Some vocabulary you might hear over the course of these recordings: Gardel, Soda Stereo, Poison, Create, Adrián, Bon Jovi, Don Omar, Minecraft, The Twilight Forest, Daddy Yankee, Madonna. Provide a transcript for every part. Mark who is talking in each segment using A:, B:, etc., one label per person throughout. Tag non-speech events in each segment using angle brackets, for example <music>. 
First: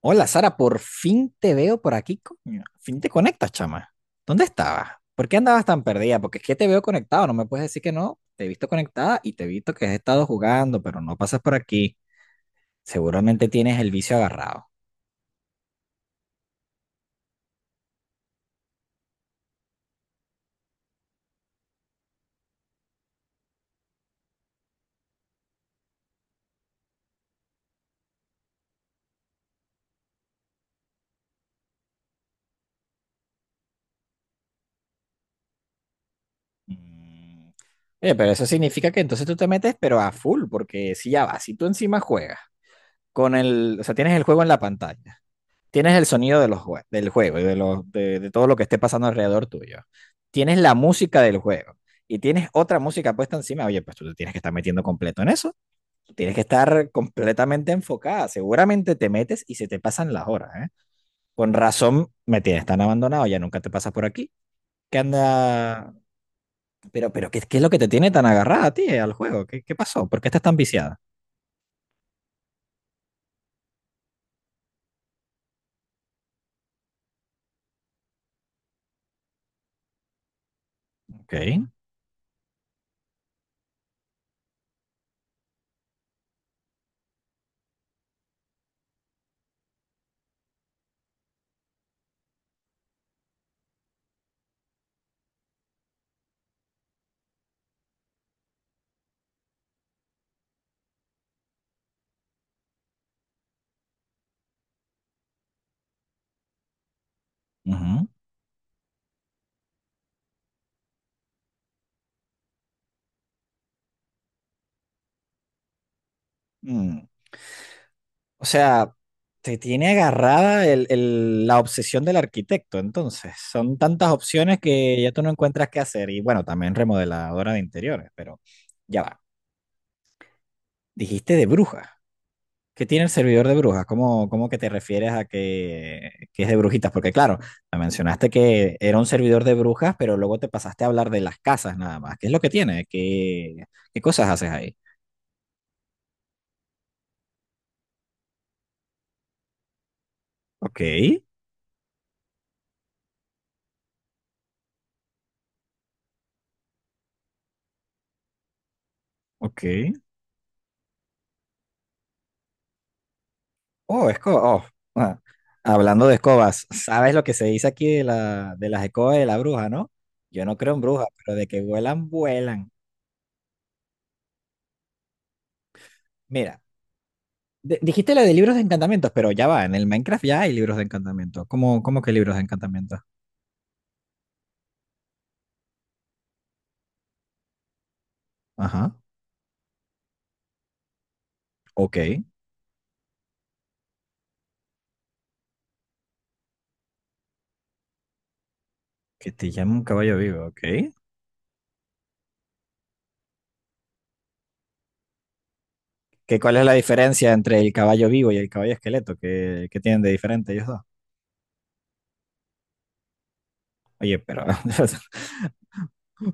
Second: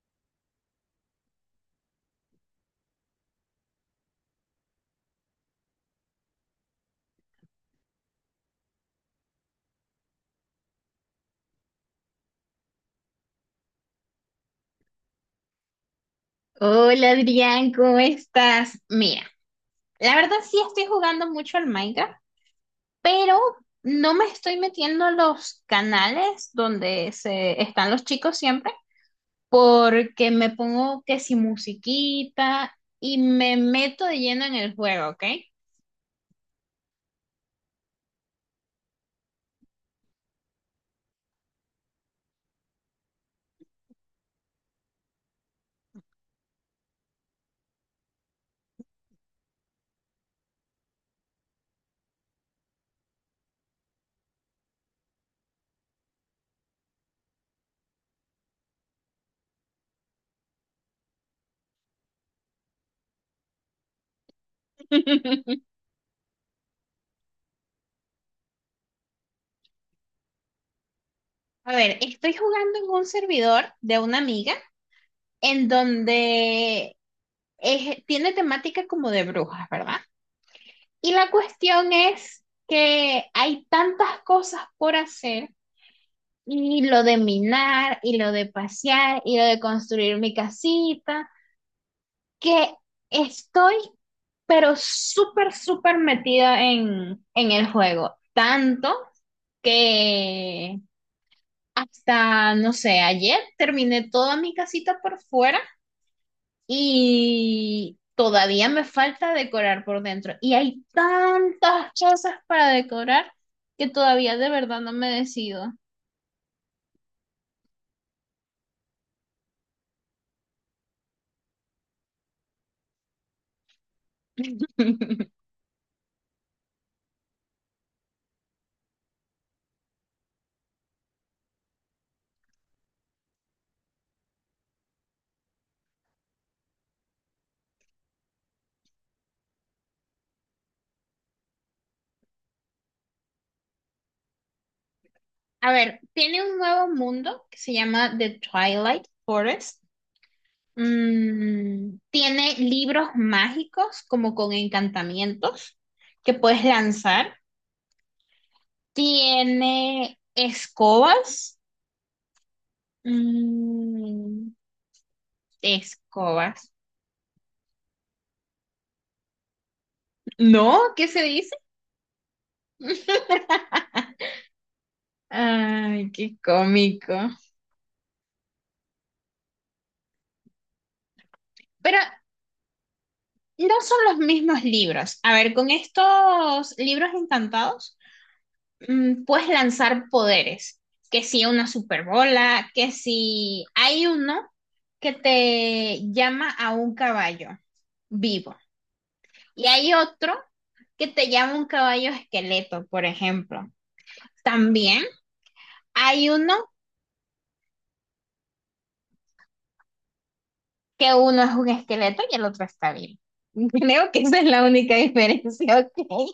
A: Hola Sara, por fin te veo por aquí, coño. Fin te conectas, chama. ¿Dónde estabas? ¿Por qué andabas tan perdida? Porque es que te veo conectado, no me puedes decir que no. Te he visto conectada y te he visto que has estado jugando, pero no pasas por aquí. Seguramente tienes el vicio agarrado.
B: Hola Adrián, ¿cómo estás? Mira, la verdad sí estoy jugando mucho al Minecraft, pero no me estoy metiendo a los canales donde se están los chicos siempre, porque me pongo que si musiquita y me meto de lleno en el juego, ¿ok?
A: Mm. Oye, pero eso significa que entonces tú te metes, pero a full, porque si ya vas, si tú encima juegas con el, o sea, tienes el juego en la pantalla. Tienes el sonido de del juego y de todo lo que esté pasando alrededor tuyo. Tienes la música del juego y tienes otra música puesta encima. Oye, pues tú te tienes que estar metiendo completo en eso. Tienes que estar completamente enfocada. Seguramente te metes y se te pasan las horas, ¿eh? Con razón me tienes tan abandonado, ya nunca te pasas por aquí. ¿Qué
B: <laughs>
A: anda? Pero ¿qué es lo que te tiene tan agarrada a ti, al juego? ¿Qué pasó? ¿Por qué estás tan viciada?
B: A ver, estoy jugando en un servidor de una amiga en donde tiene temática como de brujas, ¿verdad? Y la
A: Ok.
B: cuestión es que hay tantas cosas por hacer, y lo de minar, y lo de pasear, y lo de construir mi casita, que estoy pero súper, súper metida en el juego. Tanto que hasta, no sé, ayer terminé toda mi casita por fuera. Y
A: Ujú.
B: todavía me falta decorar por dentro. Y hay tantas cosas para decorar que todavía de verdad no me decido.
A: Mm. O sea, te tiene agarrada la obsesión del arquitecto, entonces. Son tantas opciones que ya tú no
B: <laughs>
A: encuentras qué hacer. Y bueno, también remodeladora de interiores, pero ya va. Dijiste de brujas. ¿Qué tiene el servidor de brujas? ¿Cómo que te refieres a que es de brujitas? Porque claro, me mencionaste que era un servidor de brujas, pero luego te pasaste a hablar de las casas nada más. ¿Qué es lo que tiene? ¿Qué qué cosas haces ahí?
B: A ver, tiene un nuevo mundo que se llama The Twilight Forest.
A: Ok,
B: Mm, tiene libros mágicos como con encantamientos que puedes lanzar.
A: ok.
B: Tiene escobas.
A: Oh, escoba.
B: Mm,
A: Oh, ah. Hablando de escobas,
B: escobas.
A: ¿sabes lo que se dice aquí de, la, de las escobas de la bruja, no? Yo no creo en
B: No,
A: brujas,
B: ¿qué se
A: pero de
B: dice?
A: que vuelan, vuelan.
B: Ay, qué
A: Mira,
B: cómico.
A: de- dijiste lo de libros de encantamientos, pero ya va, en el Minecraft ya hay libros de encantamiento. ¿Cómo,
B: Pero
A: cómo que libros de encantamiento?
B: no son los mismos libros. A ver, con estos libros encantados,
A: Ajá,
B: puedes lanzar poderes. Que si una
A: ok.
B: superbola, que si hay uno que te llama a un caballo vivo.
A: Que te
B: Y
A: llama un
B: hay
A: caballo
B: otro
A: vivo, ok.
B: que te llama un caballo esqueleto, por ejemplo. También hay
A: ¿Que
B: uno
A: cuál es la diferencia entre el caballo vivo y el caballo esqueleto? ¿Qué, ¿qué tienen de diferente ellos dos?
B: que uno es un esqueleto y el otro está vivo. <laughs> Creo
A: Oye,
B: que esa es
A: pero
B: la única
A: <laughs>
B: diferencia, ¿ok?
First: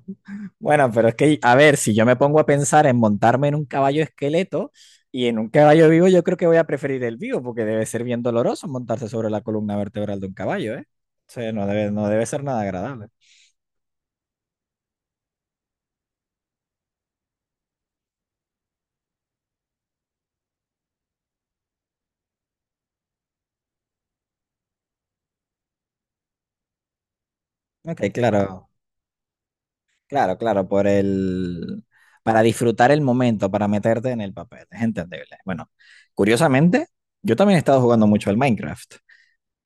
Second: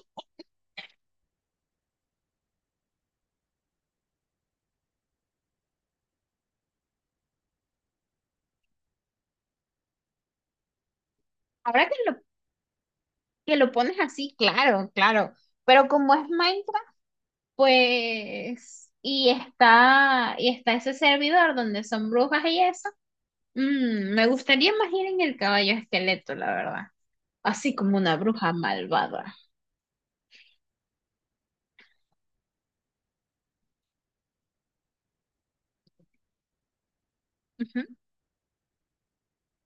A: bueno, pero es que, a ver, si yo me pongo a pensar en montarme en un caballo esqueleto y en un caballo vivo, yo creo que voy a preferir el vivo, porque debe ser bien doloroso montarse sobre la columna vertebral de un caballo, ¿eh? O sea,
B: Ahora
A: no
B: que
A: debe ser nada agradable.
B: que lo pones así, claro, claro. Pero como es Minecraft, pues, y está ese servidor donde son brujas y eso, me gustaría más ir en el caballo esqueleto, la verdad. Así como
A: Ok,
B: una bruja
A: claro,
B: malvada.
A: claro, claro, por el... para disfrutar el momento, para meterte en el papel, es entendible. Bueno, curiosamente, yo también he estado
B: Ujú.
A: jugando mucho al Minecraft,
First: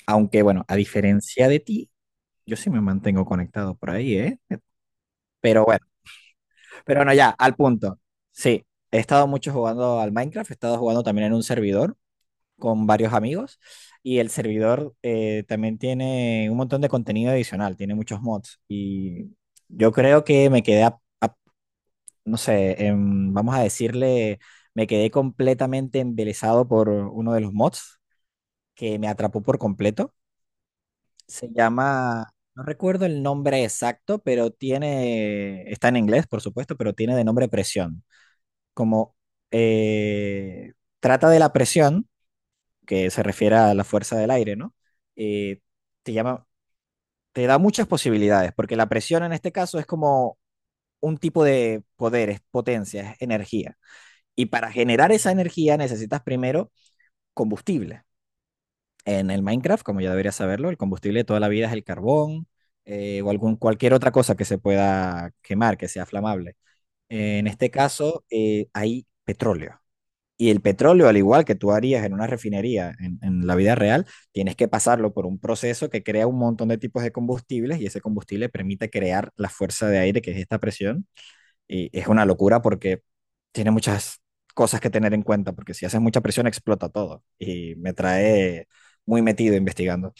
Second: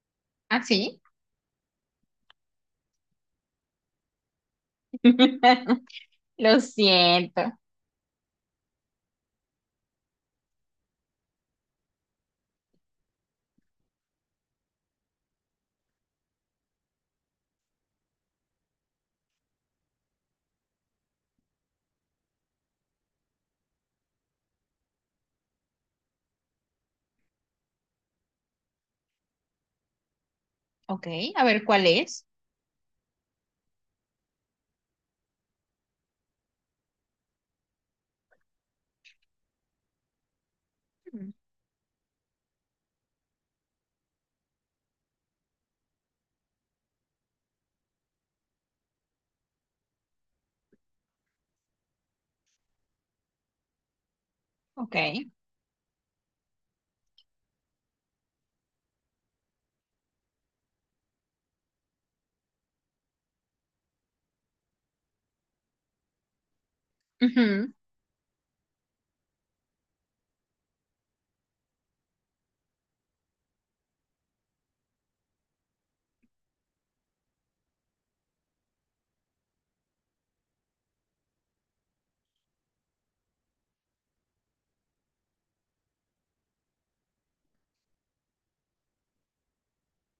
A: aunque bueno, a
B: Así.
A: diferencia de ti, yo sí me mantengo conectado por ahí, ¿eh? Pero
B: <laughs>
A: bueno.
B: Lo
A: Pero bueno, ya, al
B: siento.
A: punto. Sí, he estado mucho jugando al Minecraft, he estado jugando también en un servidor con varios amigos y el servidor también tiene un montón de contenido adicional, tiene muchos mods y yo creo que me quedé, no sé, vamos a decirle, me quedé completamente embelesado por uno de los mods que me atrapó por completo.
B: Ok, a
A: Se
B: ver cuál es.
A: llama, no recuerdo el nombre exacto, pero tiene, está en inglés, por supuesto, pero tiene de nombre presión como eh, trata
B: Mm.
A: de la presión, que se refiere a la fuerza del aire, ¿no? Eh, te llama, te da muchas posibilidades, porque la presión en este caso es como un tipo de poder, es potencia, es energía. Y para
B: Ok.
A: generar esa energía necesitas primero combustible. En el Minecraft, como ya deberías saberlo, el combustible de toda la vida es el carbón o algún, cualquier otra cosa que se pueda quemar, que sea flamable. En este
B: Ujú.
A: caso, hay petróleo. Y el petróleo, al igual que tú harías en una refinería la vida real, tienes que pasarlo por un proceso que crea un montón de tipos de combustibles y ese combustible permite crear la fuerza de aire, que es esta presión. Y es una locura porque tiene muchas cosas que tener en cuenta, porque si haces mucha presión explota todo. Y me trae muy metido investigando.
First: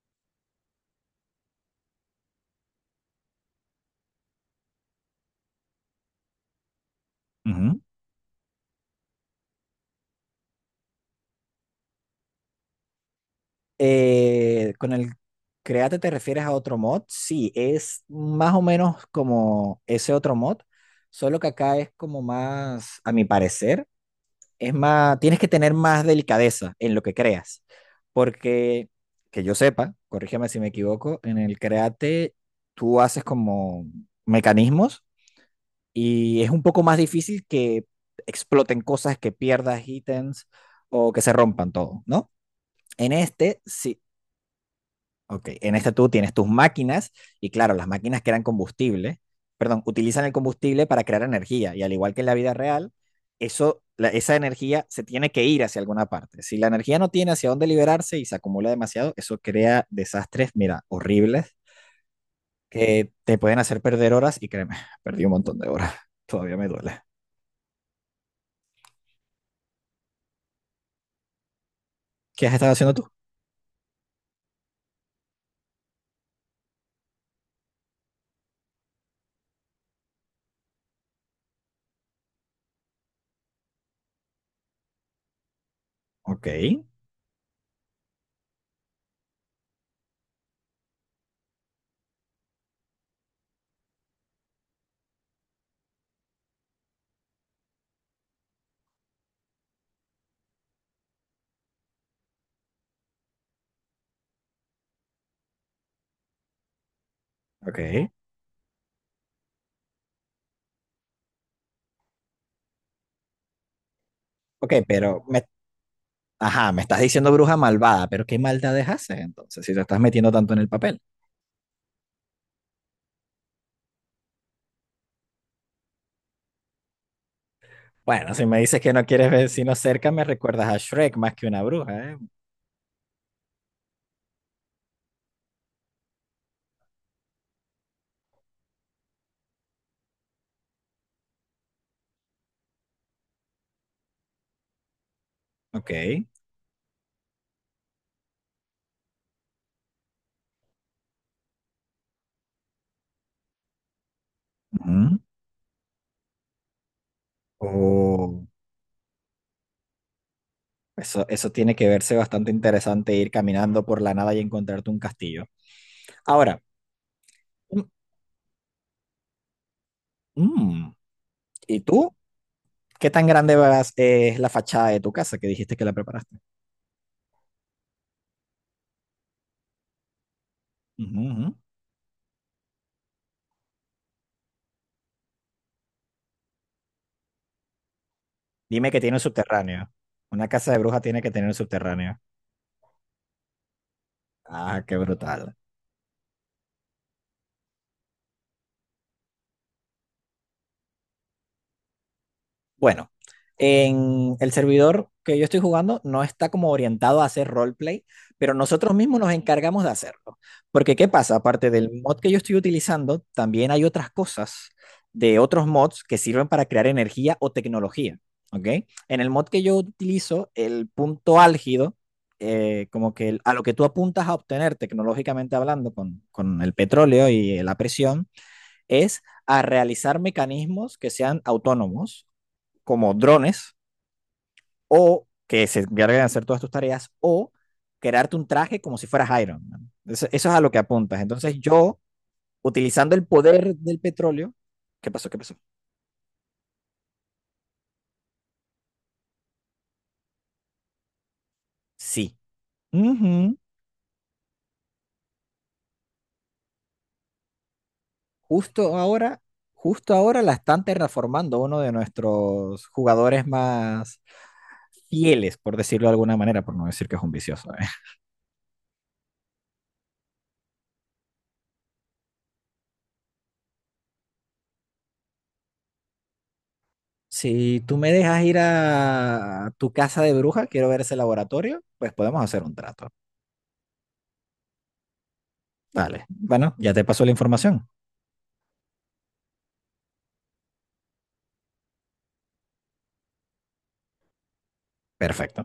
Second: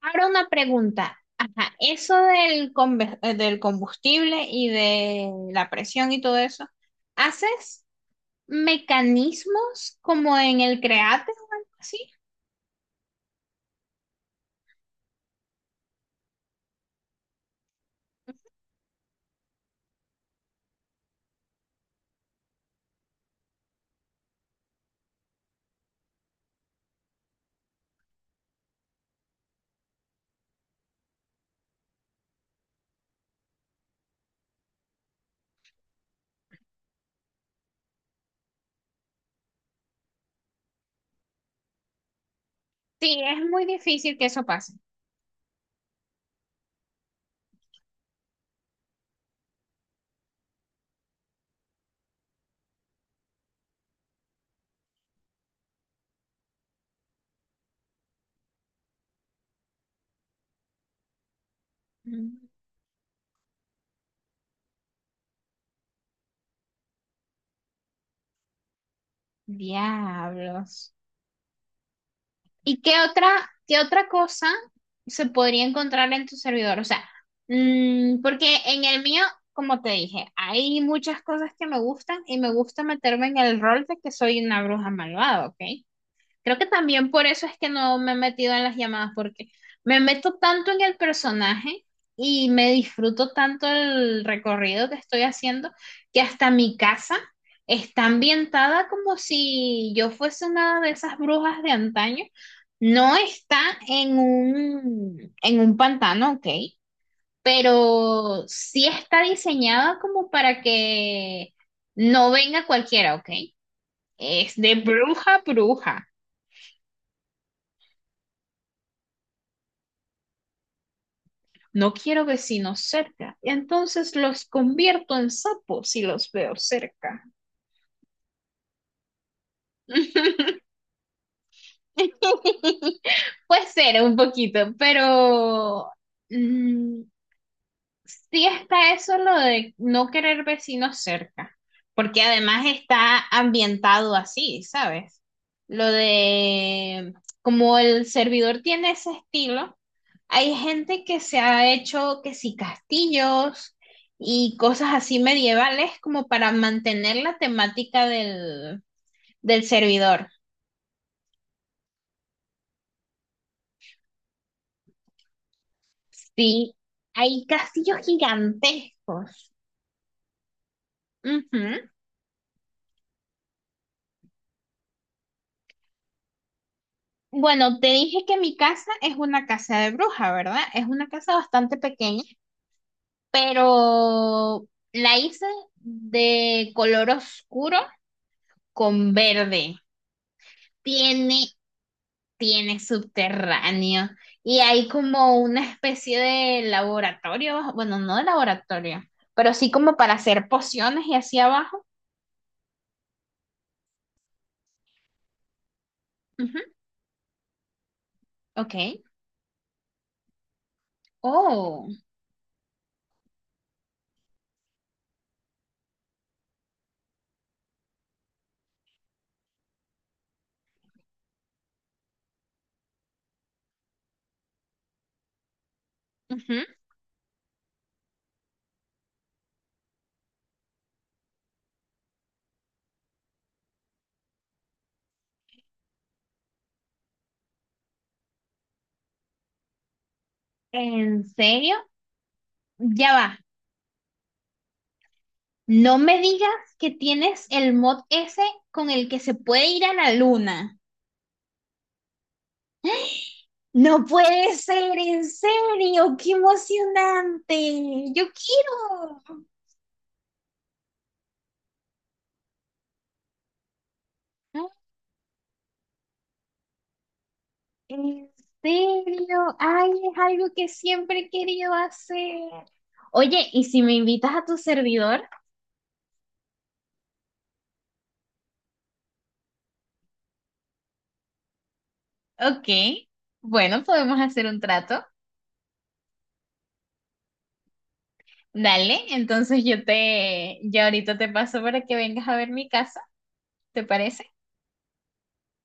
B: Ahora una pregunta. Ajá, eso del, del combustible y de la presión y todo eso.
A: Uh -huh.
B: ¿Haces mecanismos como en el Create o algo así?
A: Con el Create te refieres a otro mod. Sí, es más o menos como ese otro mod, solo que acá es como más, a mi parecer, es más, tienes que tener más delicadeza en lo que creas, porque que yo sepa, corrígeme si me equivoco, en el Create tú haces como mecanismos y es un poco más difícil que exploten cosas, que pierdas ítems o que se rompan todo, ¿no? En
B: Sí, es
A: este,
B: muy
A: sí,
B: difícil que eso pase.
A: ok, en este tú tienes tus máquinas y claro, las máquinas crean combustible, perdón, utilizan el combustible para crear energía y al igual que en la vida real, eso, la- esa energía se tiene que ir hacia alguna parte. Si la energía no tiene hacia dónde liberarse y se acumula demasiado, eso crea desastres, mira, horribles
B: Mm.
A: que te pueden hacer perder horas y créeme, <laughs> perdí un montón de horas, <laughs> todavía me duele.
B: Diablos.
A: ¿Qué has estado
B: ¿Y
A: haciendo tú?
B: qué otra cosa se podría encontrar en tu servidor? O sea, porque en el mío, como te dije, hay muchas cosas que me gustan y me gusta meterme en el rol de que soy una bruja malvada, ¿ok?
A: Ok,
B: Creo que también por eso es que no me he metido en las llamadas, porque me meto tanto en el personaje y me disfruto tanto el recorrido que estoy haciendo, que hasta mi casa está ambientada como si yo fuese una de esas brujas de antaño. No está en un pantano, ok,
A: ok,
B: pero sí está diseñada como para que no venga cualquiera, ok. Es
A: ok,
B: de
A: pero
B: bruja a
A: me,
B: bruja.
A: ajá, me estás diciendo bruja malvada, pero ¿qué maldades haces entonces si te estás metiendo tanto en el papel?
B: No quiero vecinos cerca. Entonces los convierto en sapos si los veo cerca.
A: Bueno, si me dices que no quieres vecinos cerca, me recuerdas
B: <laughs>
A: a Shrek más que una bruja, ¿eh?
B: Puede ser un poquito, pero mm, sí está eso lo de no querer vecinos cerca, porque además está ambientado así, ¿sabes? Lo
A: Ok.
B: de como el servidor tiene ese estilo, hay gente que se ha hecho que sí castillos y cosas así
A: Ujú.
B: medievales como para mantener la temática
A: Oh,
B: del, del servidor.
A: eso tiene que verse bastante interesante ir caminando por la nada y encontrarte un castillo. Ahora,
B: Sí, hay
A: mm,
B: castillos gigantescos.
A: mm,
B: Ujú.
A: ¿y tú? ¿Qué tan grande vas- es la fachada de tu casa que dijiste que la preparaste?
B: Bueno, te dije que mi casa es una casa de bruja, ¿verdad? Es una
A: Ujú,
B: casa
A: ujú.
B: bastante pequeña, pero la hice de color oscuro
A: Dime que
B: con
A: tiene un
B: verde.
A: subterráneo. Una casa de bruja tiene que
B: Tiene,
A: tener un subterráneo.
B: tiene subterráneo y
A: Ah,
B: hay
A: qué
B: como
A: brutal.
B: una especie de laboratorio, bueno, no de laboratorio, pero sí como para hacer pociones y hacia abajo.
A: Bueno, en el servidor que yo estoy jugando no está
B: Ujú.
A: como orientado a hacer roleplay, pero
B: Ok.
A: nosotros mismos nos encargamos de hacerlo. Porque ¿qué pasa? Aparte
B: Oh,
A: del mod que yo estoy utilizando, también hay otras cosas de otros mods que sirven para crear energía o tecnología, ¿ok? En el mod que yo utilizo, el punto álgido, como que el- a lo que tú apuntas a obtener tecnológicamente hablando
B: ujú.
A: con el petróleo y la presión, es a realizar mecanismos que sean autónomos como drones o que se encarguen de hacer todas tus tareas o crearte un traje como si fueras Iron Man. Eso es a lo que apuntas.
B: ¿En
A: Entonces
B: serio?
A: yo,
B: Ya
A: utilizando el
B: va.
A: poder del petróleo, ¿qué pasó? ¿Qué pasó?
B: No me digas que tienes el mod ese con el que se puede ir a la luna.
A: Sí. Ujú.
B: No puede ser, en serio, qué emocionante. Yo
A: Justo
B: quiero.
A: ahora, justo ahora la están terraformando uno de nuestros jugadores más
B: Ah,
A: fieles, por decirlo de alguna manera, por no decir que es un vicioso, ¿eh?
B: en serio, ay, es algo que siempre he querido hacer. Oye, ¿y si me invitas a tu servidor?
A: Si tú me dejas ir a tu casa de bruja, quiero ver ese laboratorio, pues podemos hacer
B: Ok,
A: un trato.
B: bueno, podemos hacer un trato.
A: Vale. Bueno, ya te pasó la información.
B: Dale, entonces yo te, ya ahorita te paso para que vengas a ver mi casa, ¿te parece?
A: Perfecto.